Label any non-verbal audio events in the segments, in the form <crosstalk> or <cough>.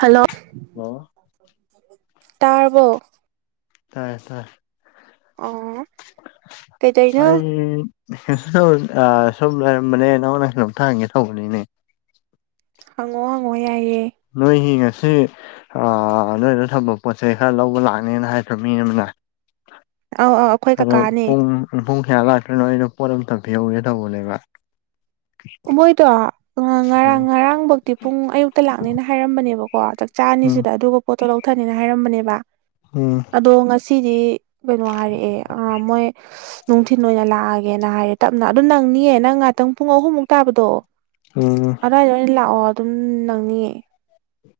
Hello hello ꯇꯥꯔꯕꯣ ꯇꯥꯏꯌꯦ ꯇꯥꯏ ꯑꯣ ꯀꯩꯗꯩꯅꯣ ꯑꯩ ꯁꯣꯝ ꯂꯩꯔꯝꯕꯅꯦ ꯅꯪꯣꯟ ꯅꯁꯨꯂꯣꯝꯇ ꯍꯪꯒꯦ ꯇꯧꯕꯅꯤꯅꯦ ꯍꯪꯉꯣ ꯍꯪꯉꯣ ꯌꯥꯏꯌꯦꯦ ꯅꯣꯏ ꯍꯉꯁꯤ ꯅꯣꯏꯗ ꯊꯝꯕ ꯄꯣꯠ ꯆꯩꯩ ꯈꯔ ꯂꯧꯕ ꯂꯥꯛꯅꯦꯅ ꯍꯥꯏꯕ꯭ꯔ ꯃꯤꯅ ꯑꯃꯅ ꯑ ꯑ ꯑꯗꯣ ꯄꯨꯡ ꯄꯨꯡ ꯀꯌꯥ ꯂꯥꯛꯇ꯭ꯔꯤꯅꯣ ꯑꯩꯅꯣ ꯄꯣꯠ ꯑꯝꯇ ꯄꯤꯍꯧꯒꯦ ꯇꯧꯕꯅꯦꯕ ꯃꯣꯏꯗꯣ ꯉꯔꯥꯡ ꯎꯝ ꯉꯔꯥꯡꯐꯧꯗꯤꯤ ꯄꯨꯡ ꯑꯌꯨꯛꯇ ꯂꯥꯛꯅꯦꯅ ꯍꯥꯏꯔꯝꯕꯅꯦꯕꯀꯣ ꯎꯝ ꯆꯥꯅꯤꯁꯤꯗ ꯑꯗꯨꯒ ꯄꯣꯠꯇꯣ ꯂꯧꯊꯅꯤꯅ ꯍꯥꯏꯔꯝꯕꯅꯦꯕ ꯎꯝ ꯑꯗꯣ ꯉꯁꯤꯗꯤ ꯀꯩꯅꯣ ꯍꯥꯏꯔꯛꯑꯦ ꯑ ꯃꯣꯏ ꯅꯨꯡꯊꯤꯤꯟ ꯑꯣꯏꯅ ꯂꯥꯛꯑꯒꯦꯅ ꯍꯥꯏꯔ ꯇꯞꯅ ꯑꯗꯨ ꯅꯪꯅꯤꯌꯦ ꯅꯪ ꯉꯍꯥꯛꯇꯪ ꯄꯨꯡ ꯑꯍꯨꯝꯃꯨꯛ ꯇꯥꯕꯗꯣ ꯑ ꯑꯗꯨꯗꯥꯏꯗ ꯑꯣꯏꯅ ꯂꯥꯛꯑꯣ ꯑꯗꯨꯝ ꯅꯪꯅꯤꯡꯌꯦ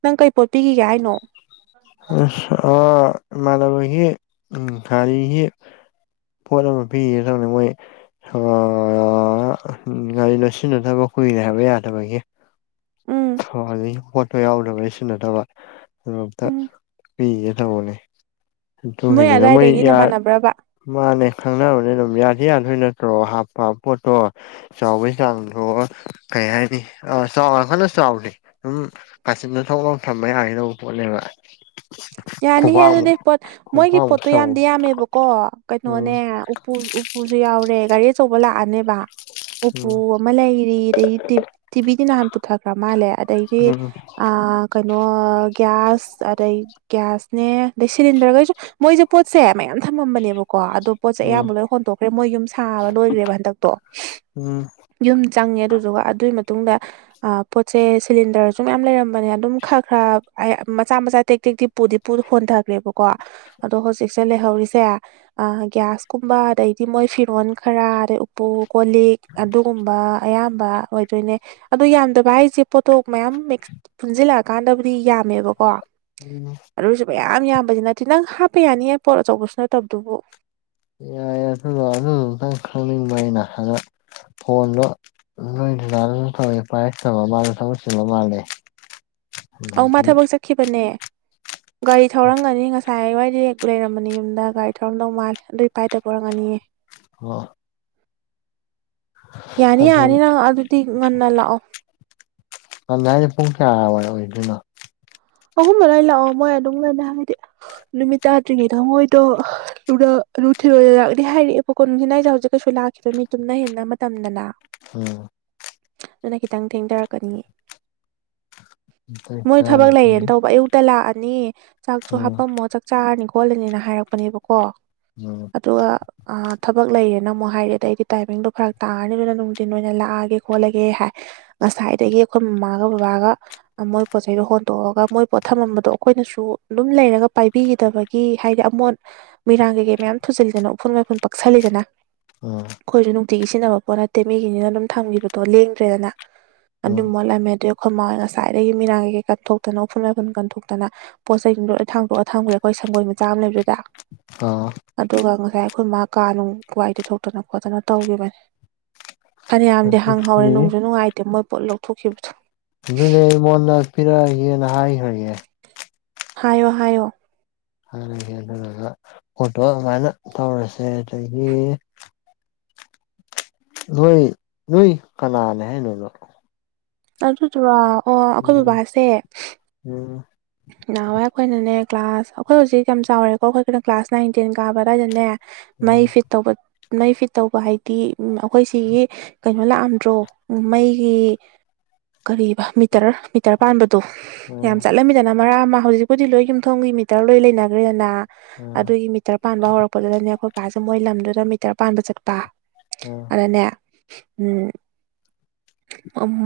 ꯅꯪ ꯀꯩ ꯄꯣꯠ ꯄꯤꯈꯤꯒꯦ ꯍꯥꯏꯅꯣ ꯑꯥꯟꯅꯕꯍꯤ ꯎꯝ ꯀꯔꯤ ꯍ ꯄꯣꯠ ꯑꯃ ꯄꯤꯌꯦ ꯁꯝꯅ ꯃꯣꯏ ꯉꯒꯥꯔꯤ ꯅꯣꯠꯁꯤꯟꯅꯗꯕ ꯀꯨꯏꯔꯦ ꯍꯥꯏꯕ ꯌꯥꯗꯕꯒꯤ ꯎꯝ ꯈꯣꯠꯄ ꯌꯥꯎꯅꯕ ꯂꯩ ꯁꯤꯟꯅꯗꯕ ꯑꯗꯨ ꯑꯝꯇ ꯎꯝ ꯄꯤꯒꯦ ꯅꯣꯏ ꯇꯃꯣꯅꯦꯒꯤꯅꯤꯅ ꯃꯣꯏ ꯑꯗꯨꯋꯥꯏꯗꯒꯤ ꯅꯃꯥꯟꯅꯕ꯭ꯔꯕ ꯃꯥꯅꯦ ꯈꯪꯅꯕꯅꯦ ꯑꯗꯨꯝ ꯌꯥꯗꯤ ꯌꯥꯗꯣꯏ ꯅꯠꯇ꯭ꯔꯣ ꯍꯥꯞꯄ ꯄꯣꯠꯇꯣ ꯆꯥꯎꯕꯒꯤ ꯆꯥꯡꯗꯣ ꯀꯩ ꯍꯥꯏꯅꯤ ꯑ ꯌꯥꯝ ꯀꯟꯅꯥ ꯆꯥꯎꯕ ꯆꯥꯎꯗꯦ ꯑꯗꯨꯝ ꯀꯥꯆꯤꯟꯗ ꯊꯧꯅꯥ ꯊꯝꯕ ꯌꯥꯒꯗꯧꯕ ꯄꯣꯠꯅꯦꯕ ꯌꯥꯅꯤꯍꯦ ꯈꯨꯕꯥꯛꯃꯨꯛ ꯑꯗꯨꯗꯤ ꯄꯣꯠ ꯃꯣꯏꯒꯤ ꯈꯨꯕꯥꯛꯃꯨꯛ ꯄꯣꯠꯇꯣ ꯆꯥꯎꯕ ꯌꯥꯝꯗꯤ ꯌꯥꯝꯃꯦꯕꯀꯣ ꯎꯝ ꯀꯩꯅꯣꯅꯦ ꯎꯄꯨ ꯎꯁꯨ ꯌꯥꯎꯔꯦ ꯒꯥꯔꯤ ꯑꯆꯧꯕ ꯂꯥꯛꯑꯅꯦꯕ ꯎꯝ ꯎꯄꯨ ꯑꯃ ꯂꯩꯔꯤ ꯑꯗꯩꯗꯤ ꯇꯤꯕꯤꯗꯤ ꯅꯍꯥꯟ ꯄꯨꯊꯈ꯭ꯔ ꯃꯥꯜꯂꯦ ꯑꯗꯩꯗꯤ ꯑ ꯀꯩꯅꯣ ꯒ꯭ꯌꯥꯁ ꯑꯗꯩ ꯒ꯭ꯌꯥꯁꯅꯦ ꯑꯗꯩ ꯁꯤꯂꯤꯟꯗꯔꯈꯩꯁꯨ ꯃꯣꯏꯁꯨꯦ ꯄꯣꯠꯁꯦ ꯃꯌꯥꯝ ꯊꯝꯃꯝꯕꯅꯦꯕꯀꯣ ꯑꯗꯣ ꯄꯣꯠꯁꯦ ꯎꯝ ꯎꯝ ꯑꯌꯥꯝꯕ ꯂꯣꯏ ꯍꯣꯟꯇꯣꯛꯈ꯭ꯔꯦ ꯃꯣꯏ ꯌꯨꯝ ꯁꯥꯕ ꯂꯣꯏꯈ꯭ꯔꯦꯕ ꯍꯟꯗꯛꯇꯣ ꯎꯝ ꯌꯨꯝ ꯆꯪꯉꯦ ꯑꯗꯨꯗꯨꯒ ꯑꯗꯨꯒꯤ ꯃꯇꯨꯡꯗ ꯄꯣꯠꯁꯦ ꯁꯤꯂꯤꯟꯗꯔꯁꯨ ꯃꯌꯥꯝ ꯂꯩꯔꯝꯕꯅꯦ ꯑꯗꯨꯝ ꯈꯔ ꯈꯔ ꯃꯆꯥ ꯃꯆꯥ ꯇꯦꯛ ꯇꯦꯛꯇꯤ ꯄꯨꯗꯤ ꯄꯨ ꯍꯣꯟꯊꯈ꯭ꯔꯦꯕꯀꯣ ꯑꯗꯣ ꯍꯧꯖꯤꯛꯁꯦ ꯂꯩꯍꯧꯔꯤꯁꯦ ꯒ꯭ꯌꯥꯁꯀꯨꯝꯕ ꯑꯗꯩꯗꯤ ꯃꯣꯏ ꯐꯤꯔꯣꯟꯜ ꯈꯔ ꯑꯗꯩ ꯎꯄꯨ ꯀꯣ ꯂꯤꯛ ꯑꯗꯨꯒꯨꯝꯕ ꯑꯌꯥꯝꯕ ꯑꯣꯏꯗꯣꯏꯅꯦ ꯑꯗꯣ ꯌꯥꯝꯗꯕ ꯍꯥꯏꯁꯦ ꯄꯣꯠꯇꯣꯛ ꯃꯌꯥꯝ ꯃꯤꯛꯁ ꯄꯨꯟꯁꯤꯜꯂꯛꯑꯀꯥꯟꯗꯕꯨꯗꯤ ꯌꯥꯝꯃꯦꯕꯀꯣ ꯎꯝ ꯑꯨꯁꯨ ꯃꯌꯥꯝ ꯌꯥꯝꯕꯁꯤ ꯅꯠꯇꯦ ꯅꯪ ꯍꯥꯞꯄ ꯌꯥꯅꯤꯌꯦ ꯄꯣꯠ ꯑꯆꯧꯕꯁꯨ ꯅꯠꯇꯕꯗꯨꯕꯨ ꯌꯥꯏ ꯑꯗꯨꯗ ꯑꯗꯨ ꯑꯨꯛꯇꯪ ꯈꯪꯅꯤꯡꯕ ꯑꯩꯅ ꯑꯗ ꯐꯣꯟꯗꯣ ꯅꯣꯏ <unintelligible> ꯃꯗꯣ ꯊꯕꯛ ꯆꯤꯟꯕꯥ ꯃꯥꯜꯂꯦ ꯑꯧ ꯃꯥ ꯑꯗꯒꯤ ꯊꯕꯛ ꯆꯠꯈꯤꯕꯅꯦ ꯒꯥꯔꯤ ꯊꯧꯔꯝꯒꯅꯤ ꯉꯁꯥꯏꯋꯥꯏꯗꯤ ꯂꯩꯔꯝꯕꯅꯤ ꯌꯨꯝꯗ ꯒꯥꯔꯤ ꯊꯧꯔꯝꯗꯧ ꯃꯥꯜꯂꯦ ꯑꯗꯨꯒꯤ ꯄꯥꯏꯗꯕ ꯑꯣꯏꯔꯝꯒꯅꯤꯌꯦ <unintelligible> ꯌꯥꯅꯤ ꯑꯗꯨ ꯌꯥꯅꯤ ꯅꯪ ꯑꯗꯨꯗꯤ ꯉꯟꯅ ꯂꯥꯛꯑꯣ <unintelligible> ꯄꯨꯡ ꯀꯌꯋꯥꯏ ꯑꯣꯏꯗꯣꯏꯅꯣ ꯑꯍꯨꯝ ꯑꯗꯥꯏ ꯂꯥꯛꯑꯣ ꯃꯣꯏ ꯑꯗꯨꯝꯉꯥꯏꯅ ꯍꯥꯏꯕꯗꯤ ꯅꯨꯃꯤꯠ ꯇꯥꯗ꯭ꯔꯤꯉꯩꯗ ꯃꯣꯏꯗꯣ ꯅꯨꯡꯊꯤꯜ ꯂꯥꯛꯀꯅꯤ ꯍꯥꯏꯔꯛꯑꯦꯕꯣꯀꯣ ꯅꯨꯡꯊꯤꯜ ꯍꯥꯢꯁꯦ ꯍꯧꯖꯤꯛ ꯀꯩꯁꯨ ꯂꯥꯛꯈꯤꯕ ꯃꯤ ꯇꯨꯝꯅ ꯍꯤꯞꯅ ꯃꯇꯝꯅꯤꯗꯅ ꯎꯝ ꯑꯗꯨꯅ ꯈꯤꯇꯪ ꯊꯦꯡꯊꯔꯛꯀꯅꯤꯌꯦ ꯃꯣꯏ ꯊꯕꯛ ꯑꯗꯨꯗꯤ ꯂꯩꯌꯦꯅ ꯇꯧꯕ ꯑꯌꯨꯛꯇ ꯂꯥꯛꯑꯅꯤ ꯆꯥꯛꯁꯨ ꯍꯥꯄꯝꯃꯣ ꯆꯥꯛ ꯆꯥꯔꯅꯤ ꯈꯣꯠꯂꯅꯤꯅ ꯍꯥꯏꯔꯛꯄꯅꯦꯕꯀꯣ ꯎꯝ ꯑꯗꯨꯒ ꯊꯕꯛ ꯂꯩꯔꯦꯅ ꯑꯃꯨꯛ ꯍꯥꯏꯔꯛꯦ ꯑꯗ ꯑꯩꯗꯤ ꯇꯥꯏꯃꯤꯡꯗꯣ ꯐꯔꯛ ꯇꯥꯔꯅꯤ ꯑꯗꯨꯅ ꯅꯨꯡꯊꯤꯟ ꯑꯣꯏꯅ ꯂꯥꯛꯑꯒꯦ ꯈꯣꯠꯂꯒꯦ ꯍꯥꯏ ꯉꯁꯥꯏꯗꯒꯤ ꯑꯩꯈꯣꯏ ꯃꯃꯥꯒ ꯕꯕꯥꯒ ꯃꯣꯏ ꯄꯣꯠꯆꯩꯗꯨ ꯍꯣꯟꯇꯣꯛꯑꯒ ꯃꯣꯏ ꯄꯣꯠ ꯊꯝꯃꯝꯕꯗꯣ ꯑꯩꯈꯣꯏꯅꯁꯨ ꯑꯗꯨꯝ ꯂꯩꯔꯒ ꯄꯥꯏꯕꯤꯈꯤꯗꯕꯒꯤ ꯍꯥꯏꯗꯤ ꯑꯃꯣꯠ ꯃꯤꯔꯥꯡ ꯀꯩꯀꯩ ꯃꯌꯥꯝ ꯊꯨꯖꯤꯜꯂꯤꯗꯅ ꯎꯐꯨꯟ ꯋꯥꯏꯐꯨꯟ ꯄꯛꯁꯜꯂꯤꯗꯅ ꯎꯝ ꯑꯩꯈꯣꯏꯁꯨ ꯅꯨꯡꯇꯤꯒꯤ ꯁꯤꯖꯤꯟꯅꯕ ꯄꯣꯠ ꯅꯠꯇꯦ ꯃꯤꯒꯤꯅꯤꯅ ꯑꯗꯨꯝ ꯊꯝꯈꯤꯕꯗꯣ ꯂꯦꯡꯗ꯭ꯔꯦꯗꯅ ꯑꯗꯨꯝ ꯃꯣꯠꯂꯝꯃꯦ ꯑꯗꯨ ꯑꯩꯈꯣꯏ ꯃꯥꯥꯍꯣꯌ ꯉꯁꯥꯏꯗꯒꯤ ꯃꯤꯔꯥꯡ ꯀꯩ ꯀꯩ ꯀꯠꯊꯣꯛꯇꯅꯣ ꯎꯐꯨꯟ ꯋꯥꯏꯐꯨꯟ ꯀꯟꯊꯣꯛꯇꯅ ꯄꯣꯠ ꯆꯩꯁꯤꯡꯗꯣ ꯂꯣꯏ ꯊꯥꯡꯗꯣꯛꯑ ꯊꯝꯈ꯭ꯔꯦꯗꯅ ꯑꯩꯈꯣꯏ ꯁꯪꯒꯣꯏ ꯃꯆꯥ ꯑꯃ ꯂꯩꯕꯗꯨꯗꯥ ꯑꯣ ꯑꯗꯨꯒ ꯉꯁꯥꯏ ꯑꯩꯈꯣꯏ ꯃꯥ ꯀꯥ ꯅꯨꯡ ꯋꯥꯏ ꯇꯩꯊꯣꯛꯇꯅ ꯈꯣꯠꯇꯅ ꯇꯧꯈꯤꯕꯅꯤ ꯐꯅꯌꯥꯝꯗꯤ ꯍꯥꯡꯍꯥꯎꯔꯦ ꯅꯨꯡꯁꯨ ꯅꯨꯡꯉꯥꯏꯇꯦ ꯃꯣꯏ ꯄꯣꯠ ꯂꯧꯊꯣꯛꯈꯤꯕꯗꯣ ꯑꯗꯨꯗꯤ ꯑꯩꯉꯣꯟꯗ ꯄꯤꯔꯛꯑꯒꯦꯅ ꯍꯥꯏꯈ꯭ꯔꯒꯦ ꯍꯥꯏꯌꯣ ꯍꯥꯏꯌꯣ ꯄꯣꯠꯇꯣ ꯑꯗꯨꯃꯥꯏꯅ ꯇꯧꯔꯁꯦ ꯑꯗꯒꯤ ꯅꯣꯏ ꯅꯣꯏ ꯀꯅꯥꯅꯦ ꯍꯥꯏꯅꯣ ꯑꯗꯣ ꯑꯗꯨꯗꯨꯔꯣ ꯑꯣ ꯑꯩꯈꯣꯏ ꯕꯕꯥꯁꯦ ꯎꯝ ꯅꯍꯥꯟꯋꯥꯏ ꯑꯩꯈꯣꯏꯅꯅꯦ ꯀ꯭ꯂꯥꯁ ꯑꯩꯈꯣꯏ ꯍꯧꯖꯤꯛ ꯌꯥꯝ ꯆꯥꯎꯔꯦꯀꯣ ꯑꯩꯈꯣꯏ ꯈꯨꯅ ꯀ꯭ꯂꯥꯁ ꯅꯥꯏꯟ ꯇꯦꯟ ꯀꯥꯕ ꯑꯗꯨꯋꯥꯏꯗꯅꯦ ꯃꯩ ꯐꯤꯠ ꯇꯧꯕ ꯃꯩ ꯐꯤꯠ ꯇꯧꯕ ꯍꯥꯏꯗꯤ ꯑꯩꯈꯣꯏ ꯁꯤꯒꯤ ꯀꯩꯅꯣ ꯂꯥꯛꯑꯝꯗ꯭ꯔꯣ ꯃꯩꯒꯤ ꯀꯔꯤꯕ ꯃꯤꯇꯔ ꯃꯤꯇꯔ ꯄꯥꯟꯕꯗꯣ ꯌꯥꯝ ꯆꯠꯂꯝꯃꯤ ꯅꯥ ꯃꯔꯥ ꯑꯃ ꯍꯧꯖꯤꯛꯄꯨꯗꯤ ꯂꯣꯏ ꯌꯨꯝꯊꯣꯡꯒꯤ ꯃꯤꯇꯔ ꯂꯣꯏ ꯂꯩꯅꯈ꯭ꯔꯦꯗꯅ ꯑꯗꯨꯒꯤ ꯃꯤꯇꯔ ꯄꯥꯟꯕ ꯍꯧꯔꯛꯄꯗꯨꯗꯅꯦ ꯑꯩꯈꯣꯏ ꯕꯥꯁꯦ ꯃꯣꯏ ꯂꯝꯗꯨꯗ ꯃꯤꯇꯔ ꯄꯥꯟꯕ ꯆꯠꯄ ꯑꯣ ꯑꯅꯦ ꯎꯝ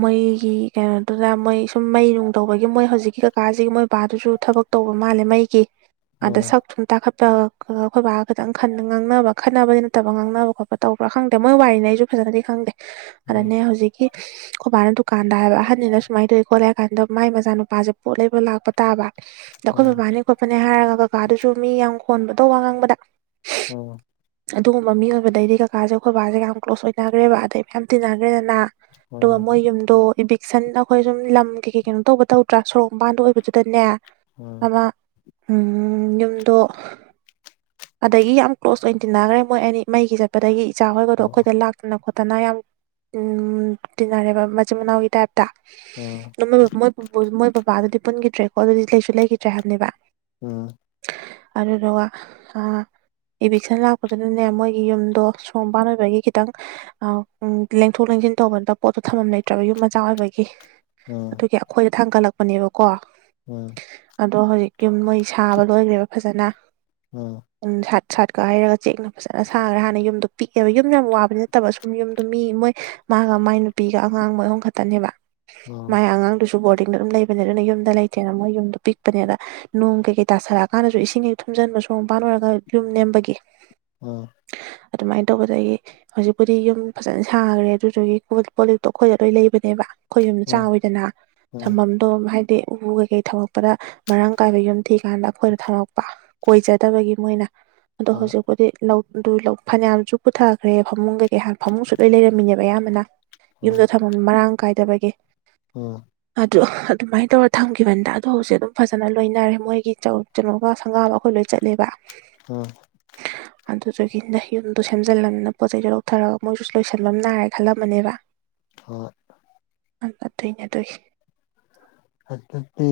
ꯃꯣꯏꯒꯤ ꯀꯩꯅꯣꯗꯨꯗ ꯃꯣꯏ ꯁꯨꯝ ꯃꯩ ꯅꯨꯡ ꯇꯧꯕꯒꯤ ꯃꯣꯏ ꯍꯧꯖꯤꯛꯀꯤ ꯀꯀꯥꯁꯤꯒꯤ ꯃꯣꯏ ꯕꯥꯗꯨꯁꯨ ꯊꯕꯛ ꯇꯧꯕ ꯃꯥꯜꯂꯦ ꯃꯩꯒꯤ ꯑꯗ ꯁꯛ ꯁꯨꯝ ꯇꯥꯈꯠꯄ ꯑꯩꯈꯣꯏ ꯕꯥ ꯈꯤꯇꯪ ꯉꯥꯡꯅꯕ ꯈꯠꯅꯕꯗꯤ ꯅꯠꯇꯕ ꯉꯥꯡꯅꯕ ꯈꯣꯠꯄ ꯇꯧꯕ꯭ꯔꯥ ꯈꯪꯗꯦ ꯃꯣꯏ ꯋꯥꯔꯤꯅꯦ ꯑꯩꯁꯨ ꯐꯖꯅꯗꯤ ꯈꯪꯗꯦ ꯑꯗꯅꯦ ꯍꯧꯖꯤꯛ ꯈꯨꯣꯏꯕꯥꯅ ꯗꯨꯀꯥꯟꯗ ꯍꯥꯏꯕ ꯑꯍꯟꯅꯤꯅ ꯁꯨꯃꯥꯏ ꯇꯧꯋꯤ ꯈꯣꯠꯂꯦ ꯍꯥꯏꯀꯟꯗ ꯃꯆꯥ ꯅꯨꯄꯥꯁꯦ ꯄꯣꯠ ꯂꯩꯕ ꯂꯥꯛꯄ ꯇꯥꯕ ꯑꯗ ꯑꯩꯈꯣꯏ ꯕꯕꯥꯅꯤ ꯈꯣꯠꯄꯅꯦ ꯍꯥꯏꯔꯒ ꯀꯀꯥꯗꯨꯁꯨ ꯃꯤ ꯌꯥꯝ ꯈꯣꯟꯕꯗꯣ ꯋꯥ ꯉꯥꯡꯕꯗ ꯎꯝ ꯑꯗꯨꯒꯨꯝꯕ ꯃꯤ ꯑꯣꯏꯕꯗꯩꯗꯤ ꯀꯀꯥꯁꯦ ꯑꯩꯈꯣꯏꯕꯥꯁꯦ ꯌꯥꯝ ꯀ꯭ꯂꯣꯁ ꯑꯣꯏꯅꯈ꯭ꯔꯦꯕ ꯑꯗꯩ ꯌꯥꯝꯌꯥꯝ ꯇꯤꯟꯅꯈ꯭ꯔꯦꯗꯅ ꯑꯗꯨꯒ ꯃꯣꯏ ꯌꯨꯝꯗꯣ ꯏꯕꯤꯛꯁꯟ ꯑꯩꯈꯣꯏ ꯁꯨꯝ ꯂꯝꯒꯤ ꯀꯩ ꯀꯩꯅꯣ ꯇꯧꯕ ꯇꯧꯗ꯭ꯔꯥ ꯁꯣꯔꯣꯛ ꯃꯕꯥꯗ ꯑꯣꯏꯕꯗꯨꯗꯅꯦ ꯑꯣ ꯑ ꯎꯝ ꯌꯨꯝꯗꯣ ꯑꯗꯒꯤ ꯌꯥꯝ ꯀ꯭ꯂꯣꯁ ꯑꯣꯏꯅ ꯇꯤꯟꯅꯈ꯭ꯔꯦ ꯃꯣꯏ ꯑꯅꯤ ꯃꯩꯒꯤ ꯆꯠꯄꯗꯒꯤ ꯏꯆꯥ ꯍꯣꯏꯒꯗꯣ ꯑꯩꯈꯣꯏꯗ ꯂꯥꯛ ꯈꯠꯇꯅ ꯈꯣꯠꯇꯅ ꯌꯥꯝ ꯇꯤꯟꯅꯔꯦꯕ ꯃꯆꯤꯟ ꯃꯅꯥꯎꯒꯤ ꯇꯥꯏꯞꯇ ꯑꯣ ꯣꯏꯣꯏ ꯃꯣꯏ ꯕꯕꯥꯗꯨꯗꯤ ꯄꯨꯟꯈꯤꯗ꯭ꯔꯦꯀꯣ ꯑꯗꯨꯗꯤ ꯂꯩꯁꯨ ꯂꯩꯈꯤꯗ꯭ꯔꯦ ꯍꯥꯏꯕꯅꯦꯕ ꯎꯝ ꯑꯗꯨ ꯑ ꯏꯚꯛꯁꯟ ꯂꯥꯛꯄꯗꯨꯅꯅꯦ ꯃꯣꯏꯒꯤ ꯌꯨꯝꯗꯣ ꯁꯣꯝꯄꯥꯟ ꯑꯣꯏꯕꯒꯤ ꯈꯤꯇꯪ ꯎ ꯂꯦꯡꯊꯣꯛ ꯂꯦꯡꯁꯤꯟ ꯇꯧꯕꯗ ꯄꯣꯠꯇꯣ ꯊꯝꯐꯝ ꯂꯩꯇ꯭ꯔꯕ ꯌꯨꯝ ꯃꯆꯥ ꯑꯣꯏꯕꯒꯤ ꯑꯗꯨꯒꯤ ꯑꯩꯈꯣꯏꯗ ꯊꯥꯡꯒꯠꯂꯛꯄꯅꯦꯕꯀꯣ ꯎꯝ ꯑꯗꯣ ꯍꯧꯖꯤꯛ ꯌꯨꯝ ꯃꯣꯏ ꯁꯥꯕ ꯂꯣꯏꯈ꯭ꯔꯦꯕ ꯐꯖꯅ ꯑꯣ ꯎ ꯁꯥꯠ ꯁꯥꯠꯀ ꯍꯥꯏꯔꯒ ꯆꯦꯡꯅ ꯐꯖꯅ ꯁꯥꯈ꯭ꯔꯦ ꯍꯥꯟꯅ ꯌꯨꯝꯗꯣ ꯄꯤꯛꯑꯦꯕꯨꯝ ꯌꯥꯝ ꯋꯥꯕꯅꯤ ꯐꯠꯇꯕ ꯁꯨꯝ ꯌꯨꯝꯗ ꯃꯤ ꯃꯣꯏ ꯃꯥꯒ ꯃꯥꯏ ꯅꯨꯄꯤꯒ ꯑꯉꯥꯡ ꯃꯣꯏ ꯑꯍꯨꯝ ꯈꯛꯇꯅꯦꯕ ꯃꯥꯏ ꯑꯉꯥꯡꯗꯨꯁꯨ ꯕꯣꯔꯗꯤꯡꯗ ꯑꯗꯨꯝ ꯂꯩꯕꯅꯦ ꯑꯗꯨꯅ ꯌꯨꯝꯗ ꯂꯩꯇꯦꯅ ꯃꯣꯏ ꯌꯨꯝꯗꯣ ꯄꯤꯛꯄꯅꯦꯗ ꯅꯣꯡ ꯀꯩ ꯀꯩ ꯇꯥꯁꯜꯂꯛꯑ ꯀꯥꯟꯗꯁꯨ ꯏꯁꯤꯡꯁꯤ ꯊꯨꯝꯖꯤꯟꯕ ꯁꯣꯡ ꯃꯄꯥꯟ ꯑꯣꯏꯔꯒ ꯌꯨꯝ ꯅꯦꯝꯕꯒꯤ ꯎꯝ ꯑꯗꯨꯃꯥꯏꯅ ꯇꯧꯕꯗꯒꯤ ꯍꯧꯖꯤꯛꯄꯨꯗꯤ ꯌꯨꯝ ꯐꯖꯅ ꯁꯥꯈ꯭ꯔꯦ ꯑꯗꯨꯗꯨꯒꯤ ꯄꯣꯂꯤꯞꯇꯣ ꯑꯩꯈꯣꯏꯗ ꯂꯣꯏ ꯂꯩꯕꯅꯦꯕ ꯑꯩꯈꯣꯏ ꯌꯨꯝ ꯆꯥꯎꯋꯤꯗꯅ ꯊꯐꯝꯗꯣ ꯍꯥꯏꯗꯤ ꯎ ꯀꯩꯀꯩ ꯊꯧꯔꯛꯄꯗ ꯃꯔꯥꯡ ꯀꯥꯏꯕ ꯌꯨꯝ ꯊꯤꯀꯥꯟꯗ ꯑꯩꯈꯣꯏꯅ ꯊꯝꯃꯛꯄ ꯀꯣꯏꯖꯗꯕꯒꯤ ꯃꯣꯏꯅ ꯑꯗꯣ ꯍꯧꯖꯤꯛ ꯍꯧꯗꯤ ꯑꯗꯨ ꯐꯅꯌꯥꯝꯁꯨ ꯄꯨꯊꯈ꯭ꯔꯦ ꯐꯃꯨꯡꯗꯒꯤ ꯍꯥꯟꯅ ꯐꯃꯨꯡꯁꯨ ꯂꯣꯏ ꯂꯩꯔꯝꯃꯤꯅꯦꯕ ꯑꯌꯥꯝꯕꯅ ꯌꯨꯝꯗ ꯊꯝꯐꯝ ꯃꯔꯥꯡ ꯀꯥꯏꯗꯕꯒꯤ ꯎꯝ ꯑꯗꯣ ꯑꯗꯨꯃꯥꯏꯅ ꯇꯧꯔꯒ ꯊꯝꯈꯤꯕꯅꯤꯗ ꯑꯗꯨ ꯍꯧꯖꯤꯜ ꯑꯗꯨꯝ ꯐꯖꯅ ꯂꯣꯏꯅꯔꯦ ꯃꯣꯏꯒꯤ ꯀꯩꯅꯣꯒ ꯁꯪꯒꯥꯕ ꯑꯩꯈꯣꯏ ꯂꯣꯏ ꯆꯠꯂꯦꯕ ꯑꯣꯝ ꯑꯗꯨꯗꯨꯗꯒꯤ ꯅ ꯌꯨꯝꯗꯣ ꯁꯦꯝꯖꯤꯜꯂꯝꯅꯤꯅ ꯄꯣꯠ ꯆꯩꯩꯗꯣ ꯂꯧꯊꯔꯒ ꯃꯣꯏꯁꯨ ꯂꯣꯏꯁꯟꯂꯝ ꯅꯥꯔꯦ ꯈꯜꯂꯝꯃꯅꯦꯕ ꯍꯣ ꯑ ꯊꯩꯅ ꯑꯗꯨ ꯑꯗꯨ ꯑꯗꯨꯗꯤ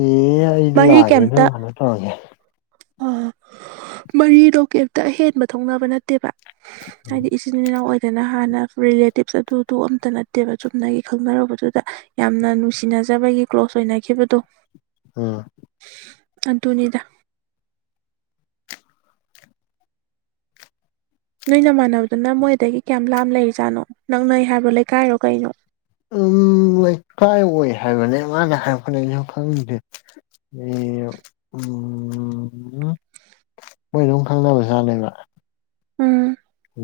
ꯑꯩꯗꯣ ꯂꯥꯛꯑꯒꯦ ꯑꯗꯨ ꯀꯩꯅꯣ ꯇꯧꯔꯒꯦ ꯑ ꯃꯔꯤꯗꯣ ꯀꯩꯝꯇ ꯑꯍꯦꯟꯕ ꯊꯣꯛꯅꯕ ꯅꯠꯇꯦꯕ ꯍꯥꯏꯗꯤ ꯁꯤꯅ ꯑꯣꯏꯗꯅ ꯍꯥꯟꯅ ꯔꯤꯂꯦꯇꯤꯞꯁ ꯑꯗꯨꯗꯨ ꯑꯝꯇ ꯅꯠꯇꯦꯕ ꯆꯨꯝꯅꯒꯤ ꯈꯪꯅꯔꯨꯕꯗꯨꯗ ꯌꯥꯝꯅ ꯅꯨꯡꯁꯤꯅꯖꯕꯒꯤ ꯀ꯭ꯂꯣꯁ ꯑꯣꯏꯅꯈꯤꯕꯗꯣ ꯑꯥ ꯑꯗꯨꯅꯤꯗ ꯅꯣꯏ ꯅ ꯃꯥꯟꯅꯕꯗꯨꯅ ꯃꯣꯏꯗꯒꯤ ꯀꯌꯥꯝ ꯂꯥꯞ ꯂꯩꯔꯤꯖꯥꯠꯅꯣ ꯅꯪꯅꯩ ꯍꯥꯏꯕꯣ ꯂꯩꯀꯥꯏꯔꯣ ꯀꯩꯅꯣ ꯎꯝ ꯂꯩꯀꯥꯏ ꯑꯣꯏ ꯍꯥꯏꯕꯅꯦ ꯃꯥꯅ ꯍꯥꯏꯔꯛꯅ ꯈꯪꯁꯦ ꯑꯦ ꯎꯝ ꯃꯣꯏ ꯑꯗꯨꯝ ꯈꯪꯗꯅꯕꯖꯥꯠꯅꯦꯕ ꯎꯝ ꯍꯦ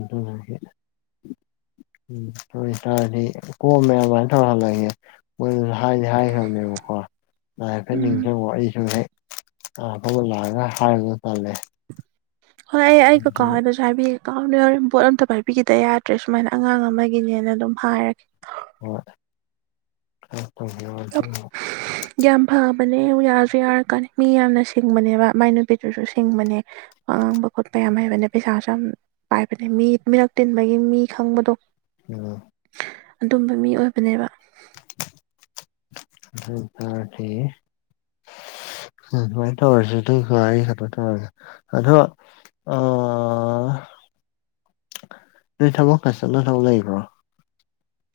ꯎꯝ ꯍꯇꯥꯔꯗꯤ ꯀꯣꯝꯃꯦꯌꯥꯝꯃꯅ ꯊꯧꯍꯜꯂꯒꯦ ꯍꯥꯏꯗꯤ ꯍꯥꯏꯈ꯭ꯔꯕꯅꯦꯕꯀꯣ ꯎꯝ ꯍꯥꯏꯐꯠꯅꯤꯡꯖꯕ ꯑꯩꯁꯨ ꯍꯦꯛ ꯑ ꯐꯕꯨ ꯂꯑꯒ ꯍꯥꯏꯕ ꯇꯂꯦ ꯍꯣꯏ ꯑꯩ ꯑꯩ ꯀꯀꯥ ꯍꯥꯏꯅ ꯀꯥꯎ ꯌꯥꯎ ꯄꯣꯠ ꯑꯝꯇ ꯄꯥꯏꯕꯤꯈꯤꯗ ꯌꯥꯗ꯭ꯔꯦ ꯁꯨꯃꯥꯏꯅ ꯑꯉꯥꯡ ꯑꯃꯒꯤꯅꯦꯅ ꯑꯗꯨꯝ ꯍꯥꯏꯔꯒꯦ ꯍꯣꯏ ꯇꯧ ꯑꯗꯨ ꯌꯥꯝ ꯐꯕꯅꯦ ꯌꯥꯁꯨ ꯌꯥꯔꯀꯥꯟꯗ ꯃꯤ ꯌꯥꯝꯅ ꯁꯤꯡꯕꯅꯦꯕ ꯃꯥꯏ ꯅꯨꯄꯤꯗꯨꯁꯨ ꯁꯤꯡꯕꯅꯦ ꯋꯥꯉꯥꯡꯕ ꯈꯣꯠꯄ ꯌꯥꯝ ꯍꯩꯕꯅꯤ ꯄꯩꯁꯥꯁꯨ ꯌꯥꯝ ꯄꯥꯏꯕꯅꯦ ꯃꯤ ꯃꯤꯔꯛ ꯇꯤꯟꯕꯒꯤ ꯃꯤ ꯈꯪꯕꯗꯣ ꯎꯝ ꯑꯗꯨꯝꯕ ꯃꯤ ꯑꯣꯏꯕꯅꯦꯕ ꯑ ꯇ ꯎ ꯁꯃꯥꯏꯅ ꯇꯧꯔꯁꯤ ꯍ ꯈ ꯇꯧꯔꯒ ꯑꯅ ꯑ ꯅꯣꯏ ꯊꯕꯛꯀ ꯆꯠꯂ ꯊꯕꯛ ꯂꯩꯕ꯭ꯔꯣ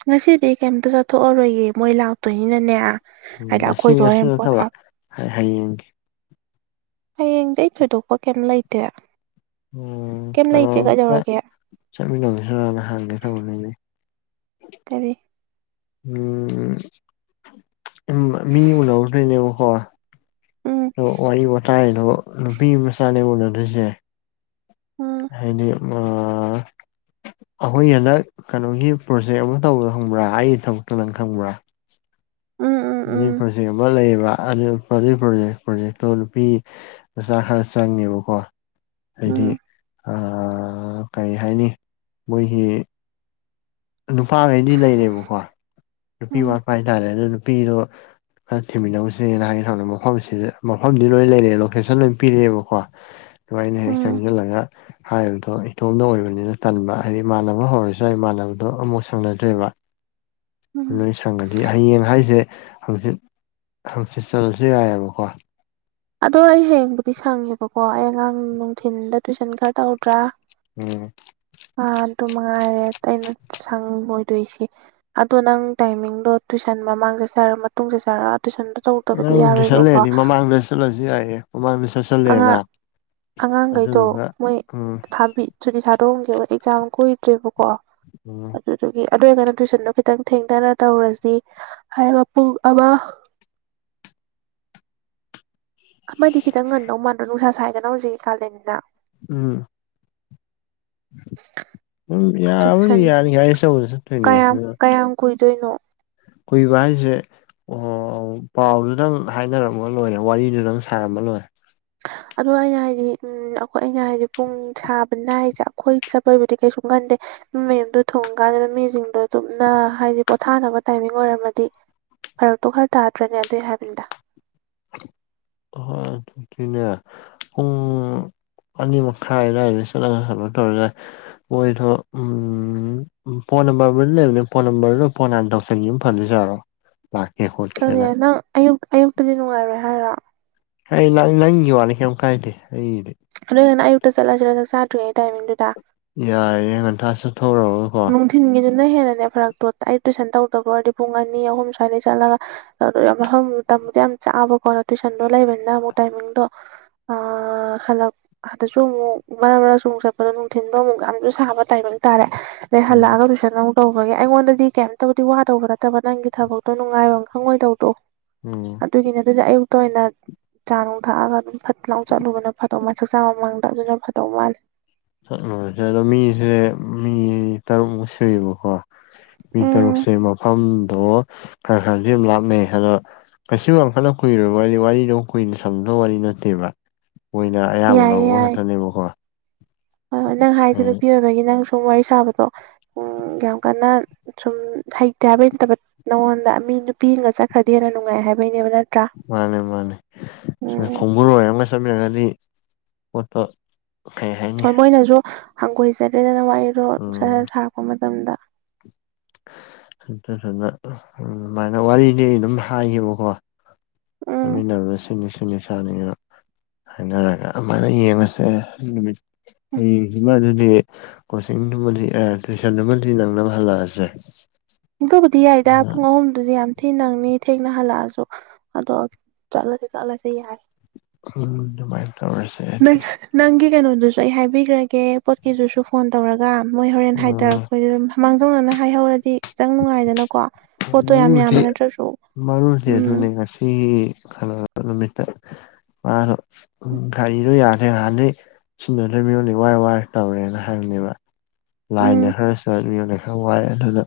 ꯉꯁꯤꯗꯤ ꯀꯩꯝꯇ ꯆꯠꯊꯣꯛꯑꯔꯣꯏꯒ ꯃꯣꯏ ꯂꯥꯛꯇꯣꯏꯅꯤꯅꯅꯦ ꯎꯝ ꯍꯥꯏꯗꯤ ꯉꯁꯤ ꯑꯩꯈꯣꯏꯗꯣ ꯉꯁꯤ ꯍꯣꯔꯦꯟ ꯄꯣꯠ ꯅꯠꯇꯕ ꯍꯥꯞ ꯍꯌꯦꯡꯒꯤ ꯍꯌꯦꯡꯗꯤ ꯑꯩ ꯊꯣꯏꯗꯣꯛꯄ ꯀꯩꯝ ꯂꯩꯇꯦ ꯀꯩꯝ ꯂꯩ ꯆꯦ ꯀꯠꯍꯧꯔꯒꯦ ꯆꯠꯃꯤꯟꯅꯅ ꯍꯥꯡꯒꯦ ꯊꯅꯦ ꯀꯔꯤ ꯎꯝ ꯃꯤ ꯎꯅꯔꯗ꯭ꯣꯏꯅꯦꯕꯀꯣ ꯎꯝ ꯑ ꯋꯥꯔꯤ ꯋꯥꯇꯥꯏꯗꯣ ꯅꯨꯄꯤ ꯃꯆꯥꯅꯦ ꯎꯅꯗꯣꯏꯁꯦ ꯎꯝ ꯍꯥꯏꯅꯤ ꯑ ꯑꯩꯈꯣꯏ ꯍꯟꯗꯛ ꯀꯩꯅꯣꯒꯤ ꯄ꯭ꯔꯣꯖꯦꯛ ꯑꯃ ꯇꯧꯕ ꯈꯪꯕ꯭ꯔꯥ ꯑꯩꯒꯤ ꯊꯕꯛꯇ ꯅꯪ ꯈꯪꯕ꯭ꯔꯥ ꯎꯝ ꯎꯝ ꯎꯝ ꯃꯅꯤꯄꯨꯔꯁꯤ ꯑꯃ ꯂꯩꯌꯦꯕ꯫ ꯑꯒꯤ ꯄ꯭ꯔꯣꯖꯦꯛ ꯄ꯭ꯔꯣꯖꯦꯛ ꯄ꯭ꯔꯣꯖꯦꯛꯇꯣ ꯅꯨꯄꯤ ꯃꯆꯥ ꯈꯔ ꯆꯪꯉꯦꯕꯀꯣ꯫ ꯍꯥꯏꯗꯤ ꯎꯝ ꯀꯔꯤ ꯍꯥꯏꯅꯤ ꯑꯥ ꯃꯣꯏꯒꯤ ꯅꯨꯄꯥꯈꯩꯗꯤ ꯂꯩꯔꯦꯕꯀꯣ ꯅꯨꯄꯤ ꯎꯝ ꯋꯥꯠꯄ ꯍꯥꯏꯇꯥꯔꯦ ꯑꯗꯨ ꯅꯨꯄꯤꯗꯣ ꯈꯔ ꯊꯤꯃꯤꯟꯅꯁꯤꯅꯦꯅ ꯍꯥꯏꯦ ꯁꯥꯟꯅ ꯃꯐꯝꯁꯤꯗ ꯃꯐꯝꯗꯤ ꯂꯣꯏꯅ ꯂꯩꯔꯦ ꯂꯣꯀꯦꯟꯣꯏ ꯄꯤꯔꯛꯑꯦꯕꯀꯣ ꯁꯃꯥꯏꯅ ꯍꯦꯛ ꯎꯝ ꯆꯪꯁꯤꯜꯂꯒ ꯍꯥꯏꯕꯗꯣ ꯑꯗꯣꯝꯅ ꯑꯣꯏꯕꯅꯤꯅ ꯇꯟꯕ ꯍꯥꯏꯗꯤ ꯏꯃꯥꯟꯅꯕ ꯍꯧꯔꯁꯨ ꯌꯥꯏ ꯏꯃꯥꯟꯅꯕꯗꯣ ꯑꯃꯨꯛ ꯁꯪꯅꯗ꯭ꯔꯦꯕ ꯎꯝ ꯂꯣꯏ ꯁꯪꯒꯅꯤ ꯍꯌꯦꯡ ꯍꯥꯏꯁꯦ ꯍꯧꯖꯤꯛ ꯍꯪꯆꯤꯠ ꯆꯠꯂꯁꯨ ꯌꯥꯏꯑꯕꯀꯣ꯫ ꯑꯗꯣ ꯑꯩ ꯍꯌꯦꯡꯕꯨꯗꯤ ꯁꯪꯉꯦꯕꯀꯣ ꯑꯩ ꯑꯉꯥꯡ ꯅꯨꯡꯊꯤꯟꯗ ꯇꯨꯏꯁꯟ ꯈꯔ ꯇꯧꯗ꯭ꯔꯥ꯫ ꯎꯝ꯫ ꯑꯥ ꯑꯗꯨ ꯃꯉꯥꯏꯔꯦ ꯑꯩꯅ ꯁꯪ ꯂꯣꯏꯗꯣꯏꯁꯤ꯫ ꯑꯗꯣ ꯅꯪ ꯇꯥꯏꯃꯤꯡꯗꯣ ꯇꯨꯏꯁꯟ ꯃꯃꯥꯡ ꯆꯠ ꯁꯦ ꯍꯥꯏꯔꯣ ꯃꯇꯨꯡ ꯆꯠꯁꯦ ꯍꯥꯏꯔꯣ꯫ ꯇꯁꯟꯗꯣ ꯇꯧꯗꯕꯗꯤ ꯅꯪ ꯇꯨꯏꯁꯟ ꯌꯥꯔꯣꯏꯕꯀꯣ꯫ ꯂꯩꯔꯗꯤ ꯃꯃꯥꯡꯗ ꯆꯠꯂꯁꯨ ꯌꯥꯏꯍꯦ ꯃꯃꯥꯡꯗ ꯆꯠ ꯁꯜꯂꯦꯅ ꯑꯉꯥꯡ ꯑꯉꯥꯡꯈꯩꯗꯣ ꯑꯗꯨꯗꯨꯒ ꯃꯣꯏ ꯎꯝ꯫ ꯊꯥꯕꯤ ꯁꯨꯇꯤ ꯊꯥꯗꯣꯛꯑꯝꯒꯦꯕ ꯑꯦꯛꯖꯥꯝ ꯀꯨꯏꯗ꯭ꯔꯦꯕꯀꯣ꯫ ꯎꯝ꯫ ꯑꯗꯨꯗꯨꯒꯤ ꯑꯗꯨ ꯑꯣꯏꯔꯒꯅ ꯇꯨꯏꯁꯟꯗꯣ ꯈꯤꯇꯪ ꯊꯦꯡꯊꯅ ꯇꯧꯔꯁꯤ ꯍꯥꯏꯔꯒ ꯄꯨꯡ ꯑꯃ꯫ ꯑꯃꯗꯤ ꯈꯤꯇꯪ ꯉꯟꯗꯧ ꯃꯥꯟꯗ꯭ꯔꯣ ꯅꯨꯡꯁꯥ ꯁꯥꯏꯗꯅ ꯍꯧꯖꯤꯛꯇꯤ ꯀꯥꯂꯦꯟꯅꯤꯅ ꯎꯝ꯫ ꯎꯝ ꯌꯥꯕꯨꯗꯤ ꯇꯨꯏꯁꯟ ꯌꯥꯅꯤ ꯒꯥꯔꯤ ꯑꯆꯧꯕꯗ ꯆꯠꯇꯣꯏꯅꯦ ꯀꯌꯥꯝ ꯑꯗꯨꯅ꯫ ꯀꯌꯥꯝ ꯀꯨꯏꯗꯣꯏꯅꯣ꯫ ꯀꯨꯏꯕ ꯍꯥꯏꯁꯦ ꯑꯣ ꯄꯥꯎꯗꯨꯗꯪ ꯍꯥꯏꯅꯔꯝꯃ ꯂꯣꯏꯔꯦ ꯋꯥꯔꯤꯗꯨꯗꯪ ꯁꯥꯔꯝꯃ ꯂꯣꯏꯔꯦ ꯑꯗꯣ ꯑꯩꯅ ꯍꯥꯏꯗꯤ ꯎꯝ ꯑꯩꯈꯣꯏ ꯑꯩꯅ ꯍꯥꯏꯗꯤ ꯄꯨꯡ ꯁꯥꯕꯅ ꯍꯥꯏꯁꯦ ꯑꯩꯈꯣꯏ ꯆꯠꯄꯕꯨꯗꯤ ꯀꯩꯁꯨ ꯈꯟꯗꯦ꯫ ꯃꯤ ꯃꯌꯨꯝꯗꯣ ꯊꯣꯡ ꯀꯥꯟꯗ ꯃꯤꯁꯤꯡꯗꯣ ꯑꯗꯨꯝꯅ ꯍꯥꯏꯗꯤ ꯄꯣꯊꯥꯅꯕ ꯇꯥꯏꯃꯤꯡ ꯑꯣꯏꯔꯝꯃꯗꯤ꯫ ꯐꯔꯛꯇꯣ ꯈꯔ ꯇꯥꯗ꯭ꯔꯅꯦ ꯑꯗꯨꯏ ꯍꯥꯏꯕꯅꯤꯗ꯫ ꯑꯥ ꯑꯗꯨꯗꯤꯅꯦ ꯄꯨꯡ꯫ ꯑꯅꯤ ꯃꯈꯥꯏ ꯑꯗꯨꯋꯥꯏꯗ ꯆꯠꯂꯒ <unintelligible> ꯇꯧꯔꯁꯨ ꯌꯥꯏ꯫ ꯍꯣꯏꯗꯣ ꯎꯝ ꯐꯣꯟ ꯅꯝꯕꯔꯕꯨ ꯂꯩꯕꯅꯦ ꯐꯣꯟ ꯅꯝꯕꯔꯗ ꯐꯣꯟ ꯍꯥꯟ ꯇꯧꯁꯟꯈꯤꯕꯅ ꯐꯗꯣꯏ ꯖꯥꯠꯂꯣ꯫ <inaudible> ꯈꯪꯗꯦ ꯅꯪ ꯑꯌꯨꯛ ꯑꯌꯨꯛꯇꯗꯤ ꯅꯨꯡꯉꯥꯏꯔꯣꯏ ꯍꯥꯏꯔꯣ꯫ ꯍꯩ ꯅꯪ ꯅꯪꯒꯤ ꯋꯥꯅꯤ ꯀꯩꯝ ꯀꯥꯏꯗꯦ ꯑꯩꯒꯤꯗꯤ ꯑꯗꯨ ꯑꯣꯏꯔꯒꯅ ꯑꯌꯨꯛꯇ ꯆꯠꯂꯁꯤꯔ ꯆꯥꯛ ꯆꯥꯗ꯭ꯔꯤꯉꯩ ꯇꯥꯏꯃꯤꯡꯗꯨꯗ꯫ ꯌꯥꯏꯌꯦ ꯉꯟꯇꯥ ꯆꯠꯊꯣꯛꯑꯨꯔꯣ ꯅꯨꯡꯊꯤꯟꯒꯤꯗꯨꯅ ꯍꯦꯟꯅꯅꯦ ꯐꯔꯛꯇꯣ ꯑꯩ ꯇꯨꯏꯁꯟ ꯇꯧꯗꯕ ꯑꯣꯏꯔꯗꯤ ꯄꯨꯡ ꯑꯅꯤ ꯑꯍꯨꯝ ꯁ꯭ꯋꯥꯏꯗꯒꯤ ꯆꯠꯂꯒ꯫ ꯑꯗꯨ ꯃꯐꯝ ꯃꯇꯝꯕꯨꯗꯤ ꯌꯥꯝ ꯆꯥꯕꯀꯣ ꯇꯨꯏꯁꯟꯗꯣ ꯂꯩꯕꯅꯤꯅ ꯑꯃꯨꯛ ꯇꯥꯏꯃꯤꯡꯗꯣ ꯑꯥ ꯍꯂꯛ ꯑꯥꯗꯁꯨ ꯑꯃꯨꯛ ꯃꯔꯛ ꯃꯔꯛꯁꯨ ꯑꯃꯨꯛ ꯆꯠꯄꯗꯣ ꯅꯨꯡꯊꯤꯟꯁꯨ ꯑꯃꯨꯛ ꯌꯥꯝꯁꯨ ꯁꯥꯕ ꯇꯥꯏꯃꯤꯡ ꯍꯥꯏ ꯇꯥꯔꯦ ꯎꯝ ꯂꯩꯍꯜꯂꯑꯥꯒ ꯗꯨꯁꯨ ꯀꯅꯣꯝ ꯇꯧꯕꯒꯤ ꯑꯩꯉꯣꯟꯗꯗꯤ ꯀꯩꯝꯇꯕꯨꯗꯤ ꯋꯥꯗꯧꯕ ꯅꯠꯇꯕ ꯅꯪꯒꯤ ꯊꯕꯛꯇꯣ ꯅꯨꯡꯉꯥꯏꯕꯝ ꯈꯪꯉꯣꯏꯗꯧꯗꯣ ꯎꯝ ꯑꯗꯨꯒꯤꯅꯤ ꯑꯗꯨꯅ ꯑꯌꯨꯛꯇ ꯑꯣꯏꯅ ꯆꯥ ꯅꯨꯡ ꯊꯛꯑꯒ ꯑꯗꯨꯝ ꯐꯠ ꯂꯥꯎ ꯆꯠꯂꯨꯕꯅ ꯐꯗꯧꯃꯥꯥꯟ ꯆꯥꯛ ꯆꯥ ꯃꯃꯥꯡꯗ ꯑꯗꯨꯅ ꯐꯗꯧ ꯃꯥꯜꯂꯦ ꯆꯠꯂꯨꯔꯁꯦ ꯑꯗꯣ ꯃꯤꯁꯦ ꯃꯤ ꯇꯔꯨꯛꯃꯨꯛ ꯁꯨꯏꯌꯦꯕꯀꯣ ꯃꯤ ꯎꯝ ꯇꯔꯨꯛꯁꯦ ꯃꯐꯝꯗꯣ ꯈꯔ ꯈꯔꯗꯤꯗꯨꯝ ꯂꯥꯞꯅꯩ ꯑꯗꯣ ꯀꯩꯁꯨ ꯌꯥꯝꯈꯜꯅ ꯀꯨꯏꯔꯣꯏꯕ ꯍꯥꯏꯗꯤ ꯋꯥꯔꯤꯗꯣ ꯀꯨꯏꯅ ꯁꯝꯅꯗꯕ ꯋꯥꯔꯤ ꯅꯠꯇꯦꯕ ꯑꯣꯏꯅ ꯑꯌꯥꯕ ꯂꯧꯕ ꯉꯥꯛꯇꯅꯦꯕꯀꯣ ꯍꯣꯏ ꯍꯣꯏ ꯅꯪ ꯍꯥꯏꯁꯦ ꯅꯨꯄꯤ ꯑꯣꯏꯕꯒꯤ ꯅꯪ ꯁꯨꯝ ꯋꯥꯔꯤ ꯁꯥꯕꯗꯣ ꯎꯝ ꯌꯥꯝ ꯀꯟꯅ ꯁꯨꯝ ꯍꯩꯇꯦ ꯍꯥꯏꯕꯩ ꯅꯠꯇꯕ ꯅꯉꯣꯟꯗ ꯃꯤ ꯅꯨꯄꯤ ꯑꯝꯒ ꯆꯠꯈ꯭ꯔꯗꯤ ꯍꯦꯟꯅ ꯅꯨꯡꯉꯥꯏ ꯍꯥꯏꯕꯩꯅꯦꯕ ꯅꯠꯇ꯭ꯔꯥ ꯃꯥꯅꯦ ꯃꯥꯅꯦ ꯎꯝ ꯈꯣꯡꯕꯨꯂꯣꯏ ꯑꯃꯒ ꯆꯠꯃꯤꯟꯅꯒꯗꯤ ꯄꯣꯠꯇꯣ ꯀꯩ ꯍꯥꯏꯅꯤ ꯍꯣꯏ ꯃꯣꯏꯅꯁꯨ ꯍꯪꯒꯣꯏꯆꯗꯔꯦꯅ ꯋꯥꯔꯤꯗꯣ ꯎꯝ ꯁꯥꯔꯛꯄ ꯃꯇꯝꯗ ꯑꯗꯨꯗꯨꯅꯥ ꯑꯗꯨꯃꯥꯏꯅ ꯋꯥꯔꯤꯗꯤ ꯑꯩ ꯑꯗꯨꯝ ꯍꯥꯏꯌꯦꯕꯀꯣ ꯎꯝ ꯆꯠꯃꯤꯟꯅꯕ ꯁꯤꯅꯤ ꯁꯤꯅꯤ ꯁꯥꯅꯤꯅꯥ ꯍꯥꯏꯅꯔꯒ ꯑꯃꯥꯏꯅ ꯌꯦꯡꯉꯁꯦ ꯅꯨꯃꯤꯠ ꯍꯌꯦꯡꯁꯤꯃ ꯑꯗꯨꯗꯤ ꯀꯣꯆꯤꯡꯗꯨꯃꯗꯤ ꯑꯥ ꯇ꯭ꯋꯏꯁꯟꯗꯨ ꯃꯗꯤ ꯅꯪꯅꯕ ꯍꯜꯂꯛ ꯑꯁꯦ ꯑꯗꯨꯕꯨꯗꯤ ꯌꯥꯏꯗ ꯄꯨꯡ ꯑꯍꯨꯝꯗꯨꯗꯤ ꯌꯥꯝ ꯊꯤ ꯅꯪꯅꯤ ꯊꯦꯡꯅ ꯍꯜꯂꯛꯑꯁꯨ ꯑꯗꯣ ꯆꯠꯂꯁꯨ ꯆꯠꯂꯁꯤ ꯌꯥꯏ ꯎꯝ ꯑꯗꯨꯃꯥꯏꯟ ꯇꯧꯔꯁꯦ ꯅꯪ ꯑꯗꯨꯗꯤ ꯅꯪꯒꯤ ꯀꯩꯅꯣꯗꯨꯁꯨ ꯑꯩ ꯍꯥꯏꯕꯤꯈ꯭ꯔꯒꯦ ꯄꯣꯠꯀꯤꯗꯨꯁꯨ ꯐꯣꯟ ꯇꯧꯔꯒ ꯃꯣꯏ ꯍꯣꯔꯦꯟ ꯑꯣ ꯍꯥꯏꯘꯔꯛꯄꯩꯗꯗꯨꯝ ꯃꯥꯡꯖꯧꯅꯅꯥ ꯍꯥꯏꯍꯧꯔꯗꯤ ꯈꯤꯇꯪꯅꯨꯡꯉꯥꯏꯗꯅꯥꯀꯣ ꯃꯔꯨꯗꯤ ꯃꯔꯨꯗꯤ ꯑꯗꯨꯅꯦ ꯎꯝ ꯉꯁꯤꯒꯤ ꯅꯨꯃꯤꯠꯇ ꯃꯥꯅ ꯎꯝ ꯒꯥꯔꯤꯗꯣ ꯌꯥꯗ꯭ꯔꯦ ꯅꯍꯥꯟꯗꯩ ꯁꯤꯟꯅꯗ ꯃꯤꯉꯣꯟꯗꯩ ꯋꯥꯔ ꯋꯥꯔ ꯇꯧꯔꯦꯅ ꯍꯥꯏꯕꯅꯦꯕ ꯎꯝ ꯂꯥꯏꯟꯗ ꯈꯔ ꯆꯠ ꯃꯤꯑꯣꯟꯗ ꯈꯔ ꯋꯥꯏ ꯑꯗꯨꯅ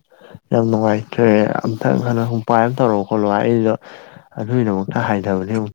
ꯌꯥꯝ ꯅꯨꯡꯉꯥꯏ ꯍꯦ ꯑꯝꯇꯪ ꯍꯟꯗ ꯎꯄꯥꯏ ꯑꯃ ꯇꯧꯔꯛꯑꯣ ꯈꯣꯠꯂꯣ ꯑꯩꯗꯣ ꯑꯗꯨꯒꯤꯗꯃꯛꯇ ꯍꯥꯏꯊꯕꯗꯤ ꯑꯃꯨꯛ